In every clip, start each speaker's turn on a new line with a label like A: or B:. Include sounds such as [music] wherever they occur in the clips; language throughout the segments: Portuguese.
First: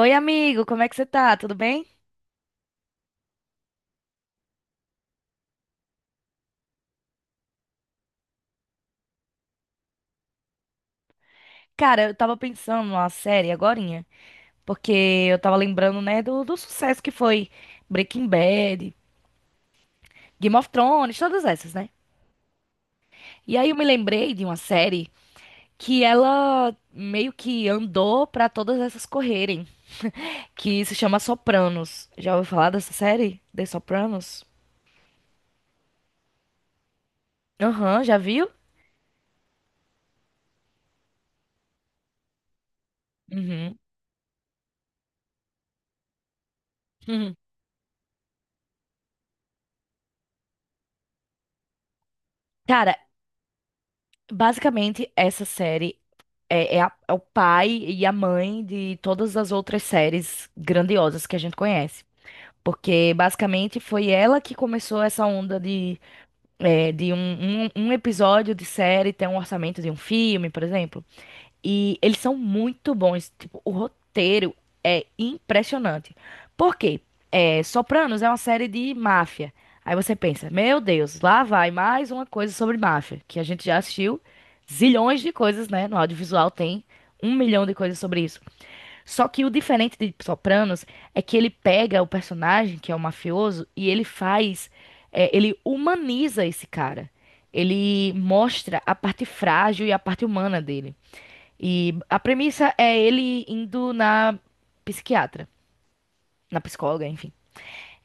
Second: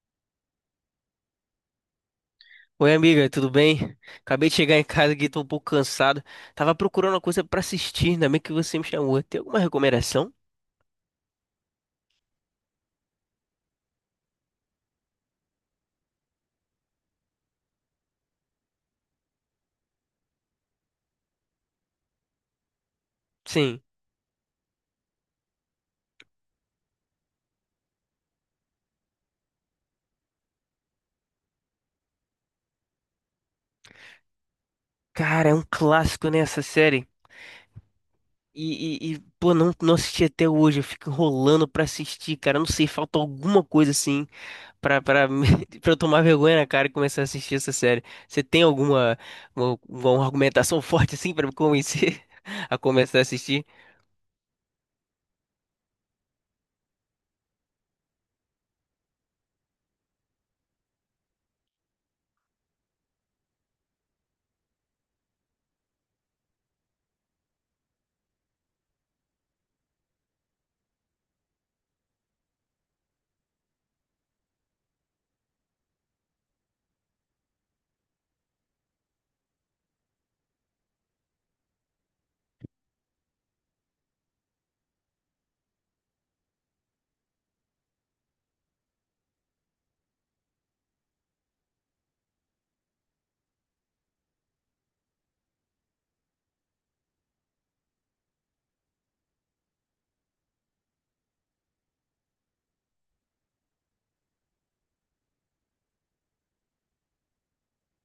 A: Oi, amigo, como é que você tá? Tudo bem?
B: Oi, amiga, tudo bem? Acabei de chegar em casa aqui, tô um pouco cansado. Tava procurando uma coisa pra assistir, ainda bem que você me chamou. Tem alguma recomendação?
A: Cara, eu tava pensando numa série agorinha, porque eu tava lembrando, né, do sucesso que foi Breaking Bad, Game of Thrones, todas essas, né? E aí eu
B: Sim.
A: me lembrei de uma série que ela meio que andou pra todas essas correrem, que se chama Sopranos. Já ouviu falar dessa série? The Sopranos?
B: Cara, é um clássico, né, essa série.
A: Aham, já viu?
B: Pô, não assisti até hoje, eu fico enrolando pra assistir, cara. Eu não sei, falta alguma
A: Uhum. [laughs]
B: coisa assim pra, pra, me- [laughs] pra eu tomar vergonha na cara e começar a
A: Uhum.
B: assistir essa série. Você tem uma argumentação [laughs] forte assim pra me convencer [laughs] a
A: Cara,
B: começar a assistir?
A: basicamente essa série é o pai e a mãe de todas as outras séries grandiosas que a gente conhece. Porque basicamente foi ela que começou essa onda de, de um episódio de série ter um orçamento de um filme, por exemplo. E eles são muito bons. Tipo, o roteiro é impressionante. Por quê? É, Sopranos é uma série de máfia. Aí você pensa, meu Deus, lá vai mais uma coisa sobre máfia, que a gente já assistiu zilhões de coisas, né? No audiovisual tem um milhão de coisas sobre isso. Só que o diferente de Sopranos é que ele pega o personagem, que é o mafioso, e ele faz, ele humaniza esse cara. Ele mostra a parte frágil e a parte humana dele. E a premissa é ele indo na psiquiatra, na psicóloga, enfim. [laughs]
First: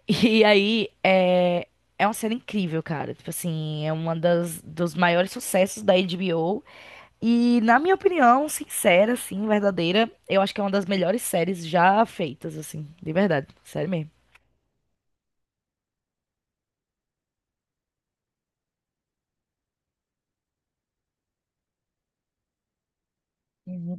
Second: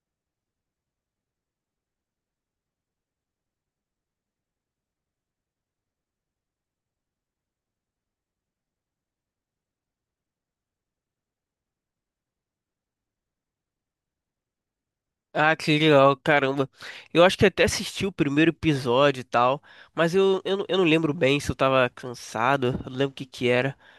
A: E aí é, é uma cena incrível, cara. Tipo assim, é uma das dos maiores sucessos da HBO. E na minha opinião, sincera, assim, verdadeira, eu acho que é uma das melhores séries já feitas, assim, de verdade, sério mesmo.
B: Ah, que legal, caramba. Eu acho que até assisti o primeiro episódio e tal, mas eu não lembro bem se eu tava cansado, eu não lembro o que que era,
A: Uhum.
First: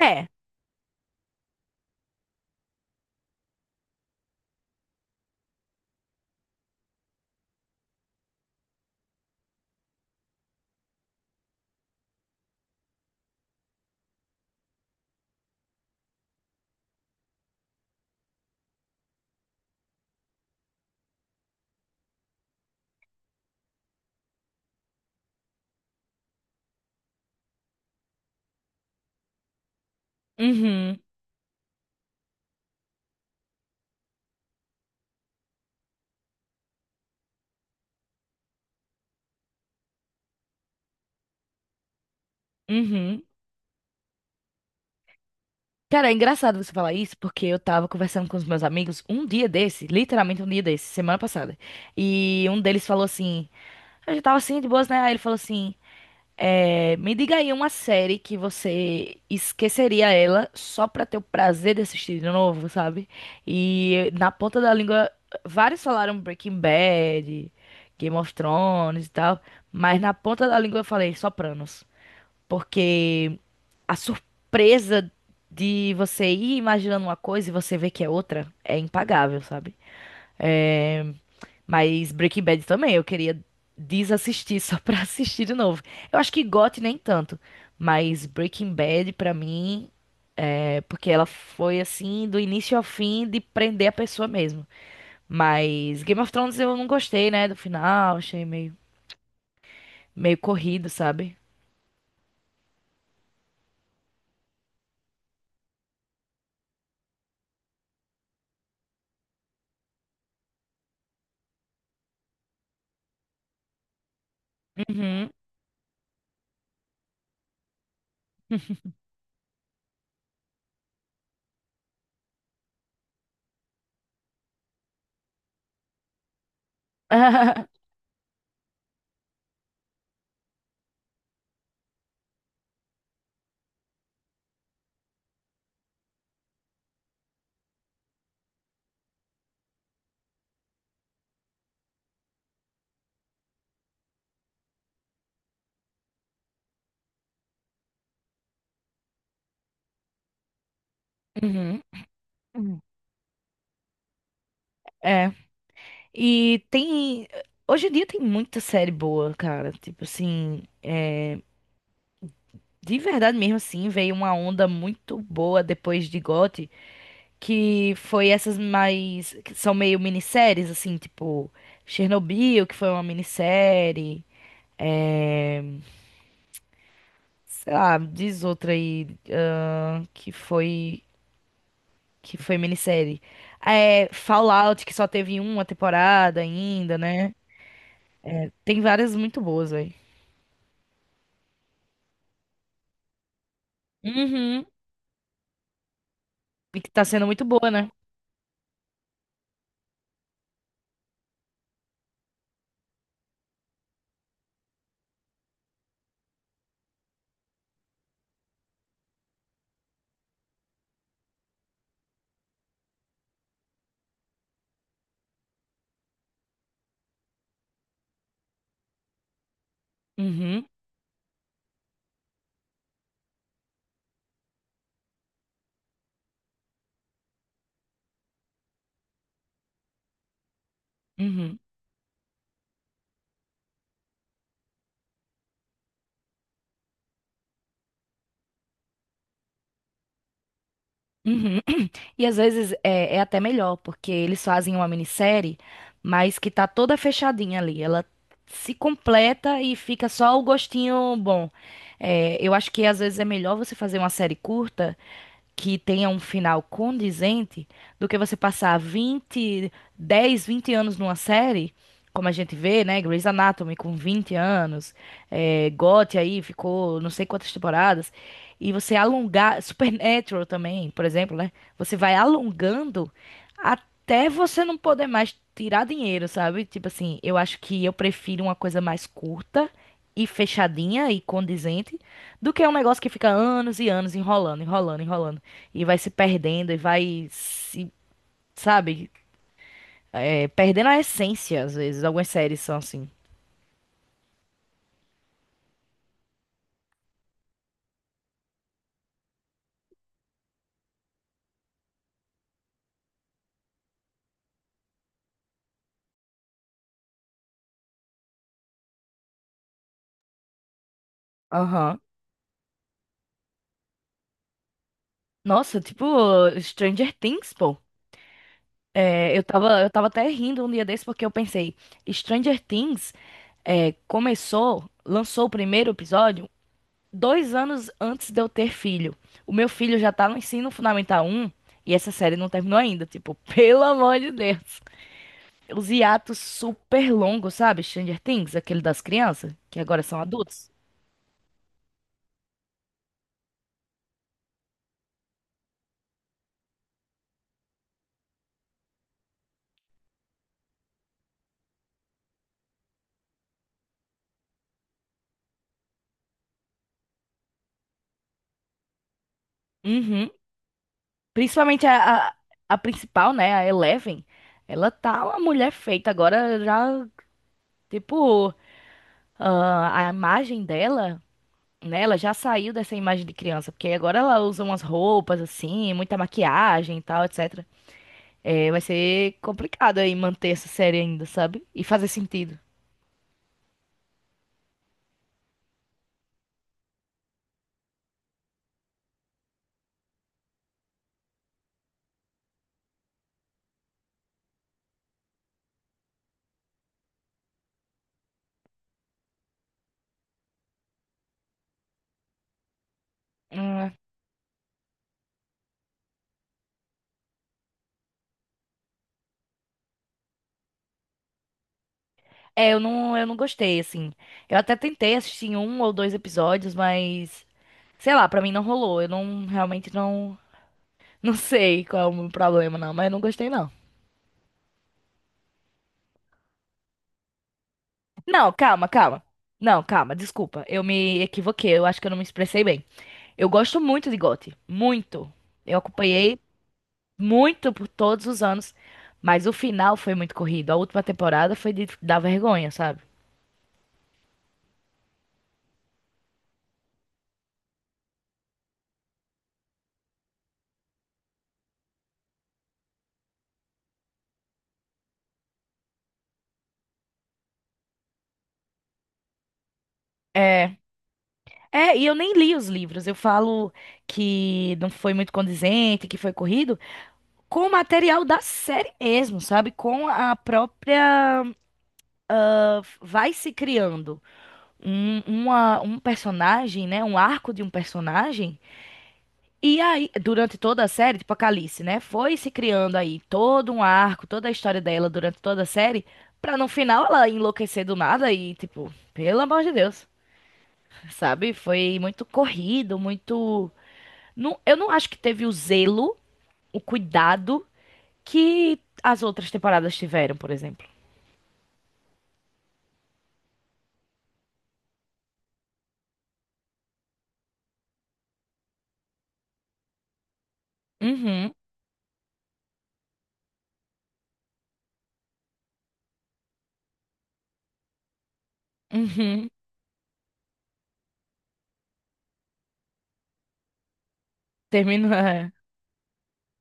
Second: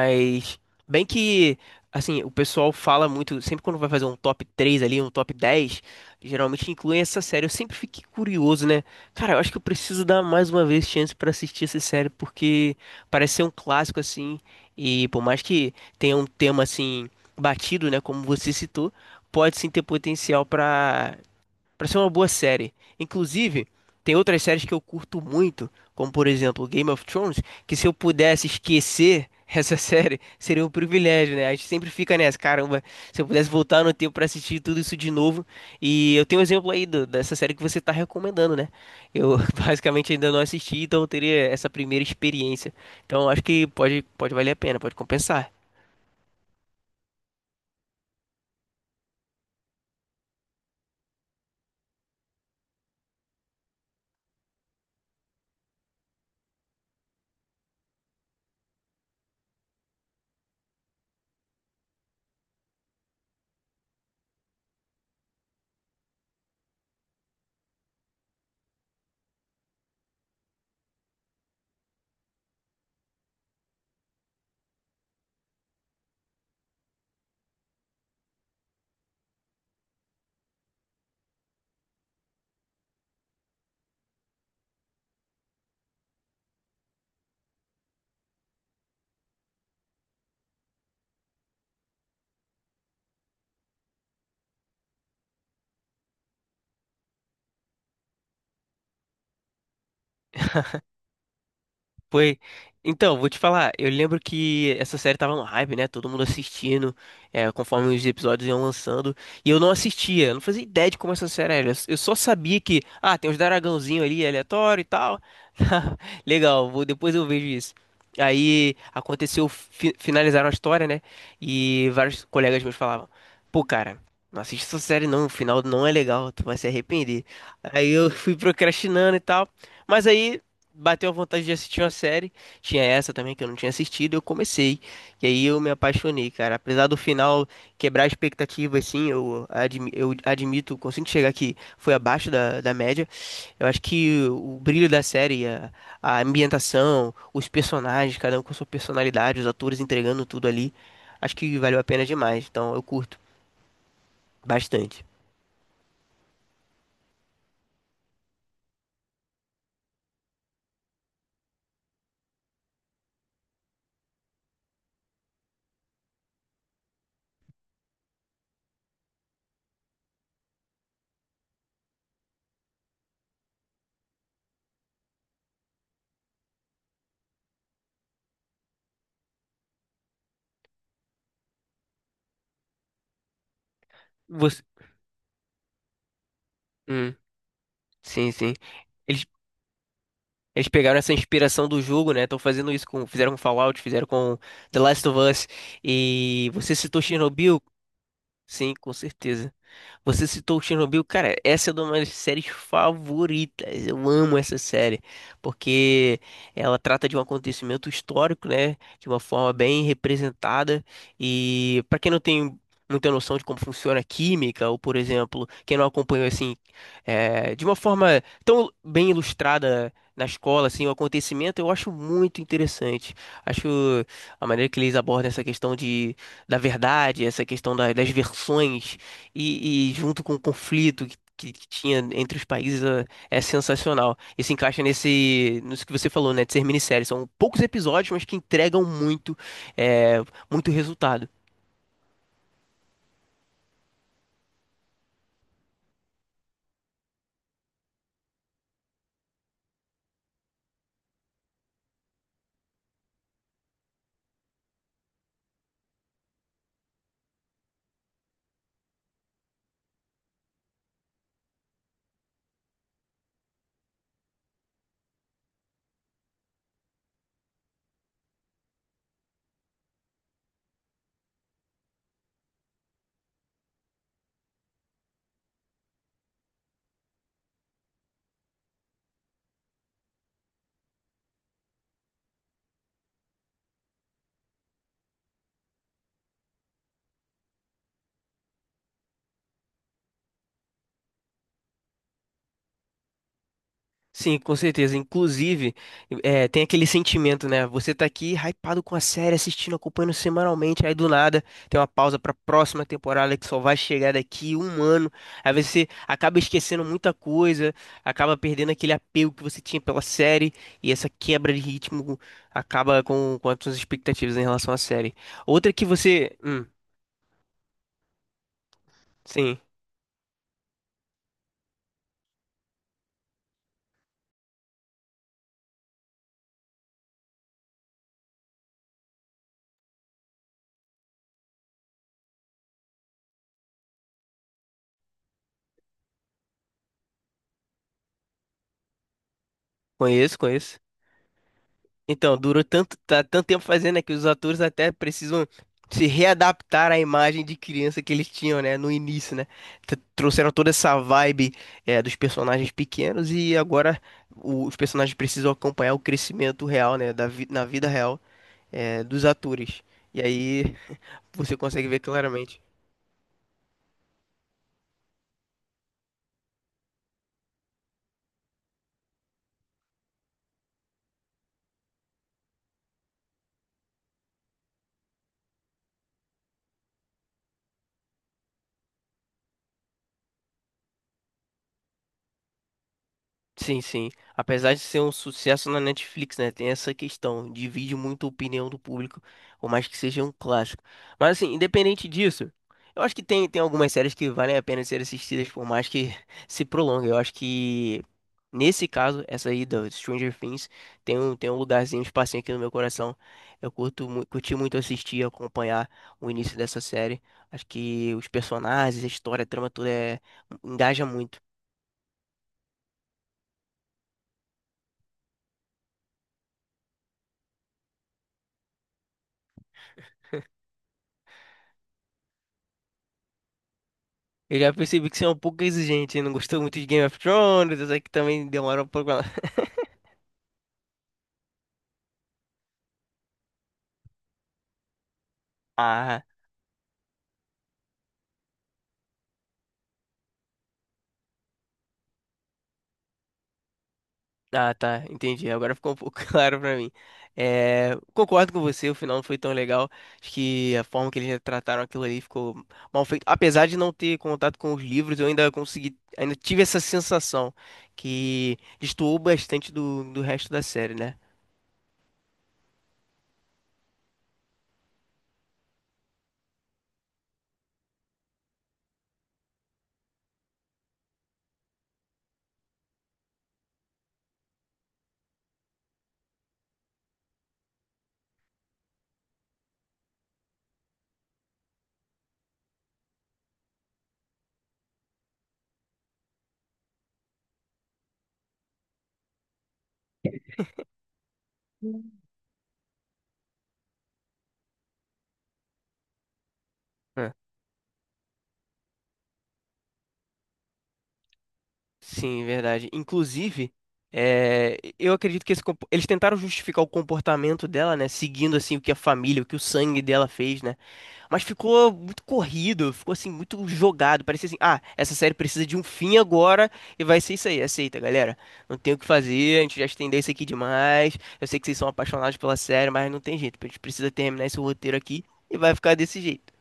A: É.
B: bem que, assim, o pessoal fala muito, sempre quando vai fazer um top 3 ali, um top 10, geralmente incluem essa série. Eu sempre fiquei curioso, né? Cara, eu acho que eu preciso dar mais uma vez chance pra assistir essa série, porque parece ser um clássico, assim, e por mais que tenha um tema, assim, batido, né, como você citou, pode sim ter potencial para ser uma boa série. Inclusive, tem outras séries que eu curto muito, como por exemplo Game of Thrones, que se eu pudesse esquecer essa [laughs] série, seria um
A: Uhum.
B: privilégio, né? A gente sempre fica nessa, caramba, se eu pudesse voltar no tempo para assistir tudo isso de novo. E eu tenho um exemplo aí dessa série que você tá recomendando, né? Eu [laughs] basicamente ainda não assisti, então eu teria essa primeira experiência.
A: Uhum.
B: Então acho que pode valer a pena, pode compensar.
A: Cara, é engraçado você falar isso, porque eu tava conversando com os meus amigos um dia desse, literalmente um dia desse, semana passada. E um deles falou assim: eu já tava assim, de boas, né? Aí ele falou assim: me diga aí uma série que você esqueceria ela só pra ter o prazer de assistir de novo, sabe? E na ponta da língua, vários falaram Breaking Bad, Game of Thrones e tal, mas na ponta da língua eu falei Sopranos, porque a surpresa de você ir imaginando uma coisa e você ver que é outra é impagável, sabe? É, mas Breaking Bad também, eu queria desassistir só pra [laughs] assistir de novo. Eu acho que GOT nem tanto, mas Breaking Bad pra mim é porque ela foi assim do início ao fim de prender a pessoa mesmo. Mas Game of Thrones eu não gostei, né, do final, achei meio corrido, sabe?
B: Foi. Então, vou te falar, eu lembro que essa série tava no hype, né? Todo mundo assistindo, conforme os episódios iam lançando. E eu não assistia, eu não fazia ideia de como essa série era. Eu só sabia que, ah, tem uns dragãozinhos ali aleatório e tal.
A: Uhum.
B: [laughs] Legal, vou, depois eu vejo isso. Aí aconteceu, finalizaram a história, né? E vários colegas meus falavam: pô, cara, não assiste essa série não, o final não é legal, tu vai se arrepender.
A: [laughs]
B: Aí eu fui procrastinando e tal. Mas aí bateu a vontade de assistir uma série. Tinha essa também que eu não tinha assistido, eu comecei. E aí eu me apaixonei, cara. Apesar do final quebrar a expectativa, assim, eu, eu admito, consigo chegar que foi abaixo da média. Eu acho que o brilho da série, a ambientação, os personagens, cada um com sua personalidade, os atores entregando tudo ali, acho que valeu
A: Uhum.
B: a pena demais. Então
A: Uhum.
B: eu curto bastante.
A: É. E tem hoje em dia tem muita série boa, cara, tipo assim, de verdade mesmo, assim, veio uma onda muito boa depois de GOT, que foi essas mais, que são meio minisséries, assim, tipo Chernobyl, que foi uma minissérie, sei lá, diz outra aí, ahn, que foi, que foi minissérie. É,
B: Você...
A: Fallout, que só teve uma temporada ainda,
B: Hum,
A: né?
B: sim, sim.
A: Tem várias
B: Eles
A: muito boas, velho.
B: Eles pegaram essa inspiração do jogo, né? Estão fazendo isso com, fizeram com Fallout, fizeram com
A: Uhum.
B: The Last of Us. E você
A: E que
B: citou
A: tá sendo muito
B: Chernobyl?
A: boa, né?
B: Sim, com certeza. Você citou Chernobyl, cara, essa é uma das minhas séries favoritas. Eu amo essa série, porque ela trata de um acontecimento histórico, né? De uma forma bem representada. E pra quem não tem muita noção de como funciona a química, ou por exemplo, quem não acompanhou assim, de uma forma tão bem ilustrada na
A: Uhum.
B: escola, assim, o acontecimento, eu acho muito interessante. Acho a maneira que eles abordam essa questão de, da verdade, essa questão das versões e junto com o conflito
A: Uhum.
B: que tinha entre os países é sensacional. E se encaixa nesse, nisso que você falou, né, de ser minissérie. São poucos episódios, mas que entregam muito, é, muito resultado.
A: Uhum. [clears throat] E às vezes é até melhor, porque eles fazem uma minissérie, mas que tá toda fechadinha ali. Ela se completa e fica só o gostinho bom. É, eu acho que às vezes é melhor você fazer uma série curta que tenha um final condizente do que você passar 20, 10, 20 anos numa série, como a gente vê, né? Grey's Anatomy com 20 anos, GOT aí ficou não sei quantas temporadas, e você alongar, Supernatural também, por exemplo, né? Você vai alongando até você não poder mais tirar dinheiro, sabe? Tipo assim, eu acho que eu prefiro uma coisa mais curta e fechadinha e condizente do que um negócio que fica anos e anos enrolando, enrolando, enrolando e vai se perdendo e vai se, sabe, perdendo a essência às vezes. Algumas séries são assim.
B: Sim, com certeza. Inclusive, tem aquele sentimento, né? Você tá aqui hypado com a série, assistindo, acompanhando semanalmente, aí do nada tem uma pausa pra próxima temporada que só vai chegar daqui um ano. Aí você acaba esquecendo muita coisa, acaba perdendo aquele apego que você tinha pela série, e essa quebra de
A: Aham.
B: ritmo acaba com as suas expectativas em relação à série. Outra
A: Nossa,
B: que
A: tipo
B: você.
A: Stranger Things, pô.
B: Sim,
A: Eu tava até rindo um dia desse porque eu pensei, Stranger Things começou, lançou o primeiro episódio 2 anos antes de eu ter filho. O meu filho já tá no ensino fundamental 1 e essa série não terminou ainda. Tipo, [laughs] pelo amor de Deus. Os hiatos super longos, sabe? Stranger Things, aquele das crianças, que agora são
B: conheço,
A: adultos.
B: conheço. Então, tanto tempo fazendo, né, que os atores até precisam se readaptar à imagem de criança que eles tinham, né, no início, né? Trouxeram toda essa vibe, dos personagens pequenos e agora os personagens precisam acompanhar o crescimento real, né, na vida real, dos atores. E
A: Uhum.
B: aí você
A: Principalmente
B: consegue ver claramente.
A: a principal, né? A Eleven. Ela tá uma mulher feita agora, já, tipo. Ah, a imagem dela, né? Ela já saiu dessa imagem de criança, porque agora ela usa umas roupas assim, muita maquiagem e tal, etc. É, vai ser complicado aí manter essa série ainda, sabe? E fazer sentido.
B: Sim, sim. Apesar de ser um sucesso na Netflix, né? Tem essa questão. Divide muito a opinião do público, por mais que seja um clássico. Mas, assim, independente disso, eu acho que tem algumas séries que valem a pena ser assistidas, por mais que [laughs] se prolongue. Eu acho que, nesse caso, essa aí do Stranger Things tem tem um lugarzinho, um espacinho aqui no meu coração. Eu
A: Hum.
B: curto, curti muito assistir, acompanhar o início dessa série. Acho que os personagens, a história, a trama, tudo é, engaja muito.
A: Eu não gostei, assim. Eu até tentei assistir um ou dois episódios, mas sei lá, pra mim não rolou. Eu não realmente não, [laughs] não sei qual é o meu problema, não, mas eu não gostei, não.
B: Eu já percebi que você é um pouco exigente, hein? Não gostou muito de Game of Thrones, eu sei que também
A: Não,
B: demora um
A: calma,
B: pouco.
A: calma.
B: [laughs]
A: Não, calma, desculpa. Eu me equivoquei. Eu acho que eu não me expressei bem. Eu gosto muito de GOT, muito. Eu
B: Ah,
A: acompanhei muito por todos os anos, mas o final foi muito corrido. A última temporada foi de dar vergonha, sabe?
B: ah, tá, entendi. Agora ficou um pouco [laughs] claro pra mim. É, concordo com você, o final não foi tão legal. Acho que a forma que eles trataram aquilo ali ficou mal feito. Apesar de não ter contato com os livros, eu ainda consegui, ainda tive essa sensação que destoou bastante do resto da
A: É.
B: série, né?
A: É, e eu nem li os livros. Eu falo que não foi muito condizente, que foi corrido, com o material da série mesmo, sabe? Com a própria. Ah, vai se criando um personagem, né? Um arco de um personagem. E aí, durante toda a série, tipo a Calice, né? Foi se criando aí todo um arco, toda a história dela durante toda a série, pra no final ela enlouquecer do nada e, tipo, pelo amor de Deus, sabe? Foi muito corrido, muito. Não, eu não acho que teve o zelo, o cuidado que as outras temporadas tiveram, por exemplo.
B: Sim, verdade. Inclusive, eu acredito que esse eles tentaram justificar o comportamento dela, né? Seguindo assim o que a família, o que o sangue dela fez, né? Mas
A: Uhum,
B: ficou muito corrido, ficou assim muito jogado. Parecia assim, ah, essa série precisa de um fim agora e vai ser isso aí. Aceita, galera. Não tem o que
A: uhum.
B: fazer. A gente já estendeu isso aqui demais. Eu sei que vocês são apaixonados pela série, mas não tem jeito. A gente precisa terminar esse roteiro
A: Termina.
B: aqui
A: É.
B: e vai ficar desse jeito.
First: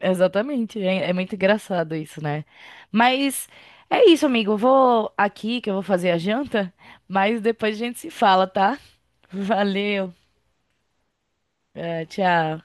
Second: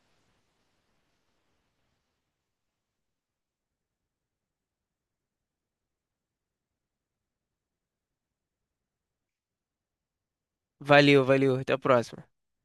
A: Exatamente, é muito engraçado isso, né? Mas é isso, amigo. Eu vou aqui que eu vou fazer a janta, mas depois a gente se fala, tá? [laughs] Valeu.
B: Valeu, valeu. Até a
A: É,
B: próxima.
A: tchau.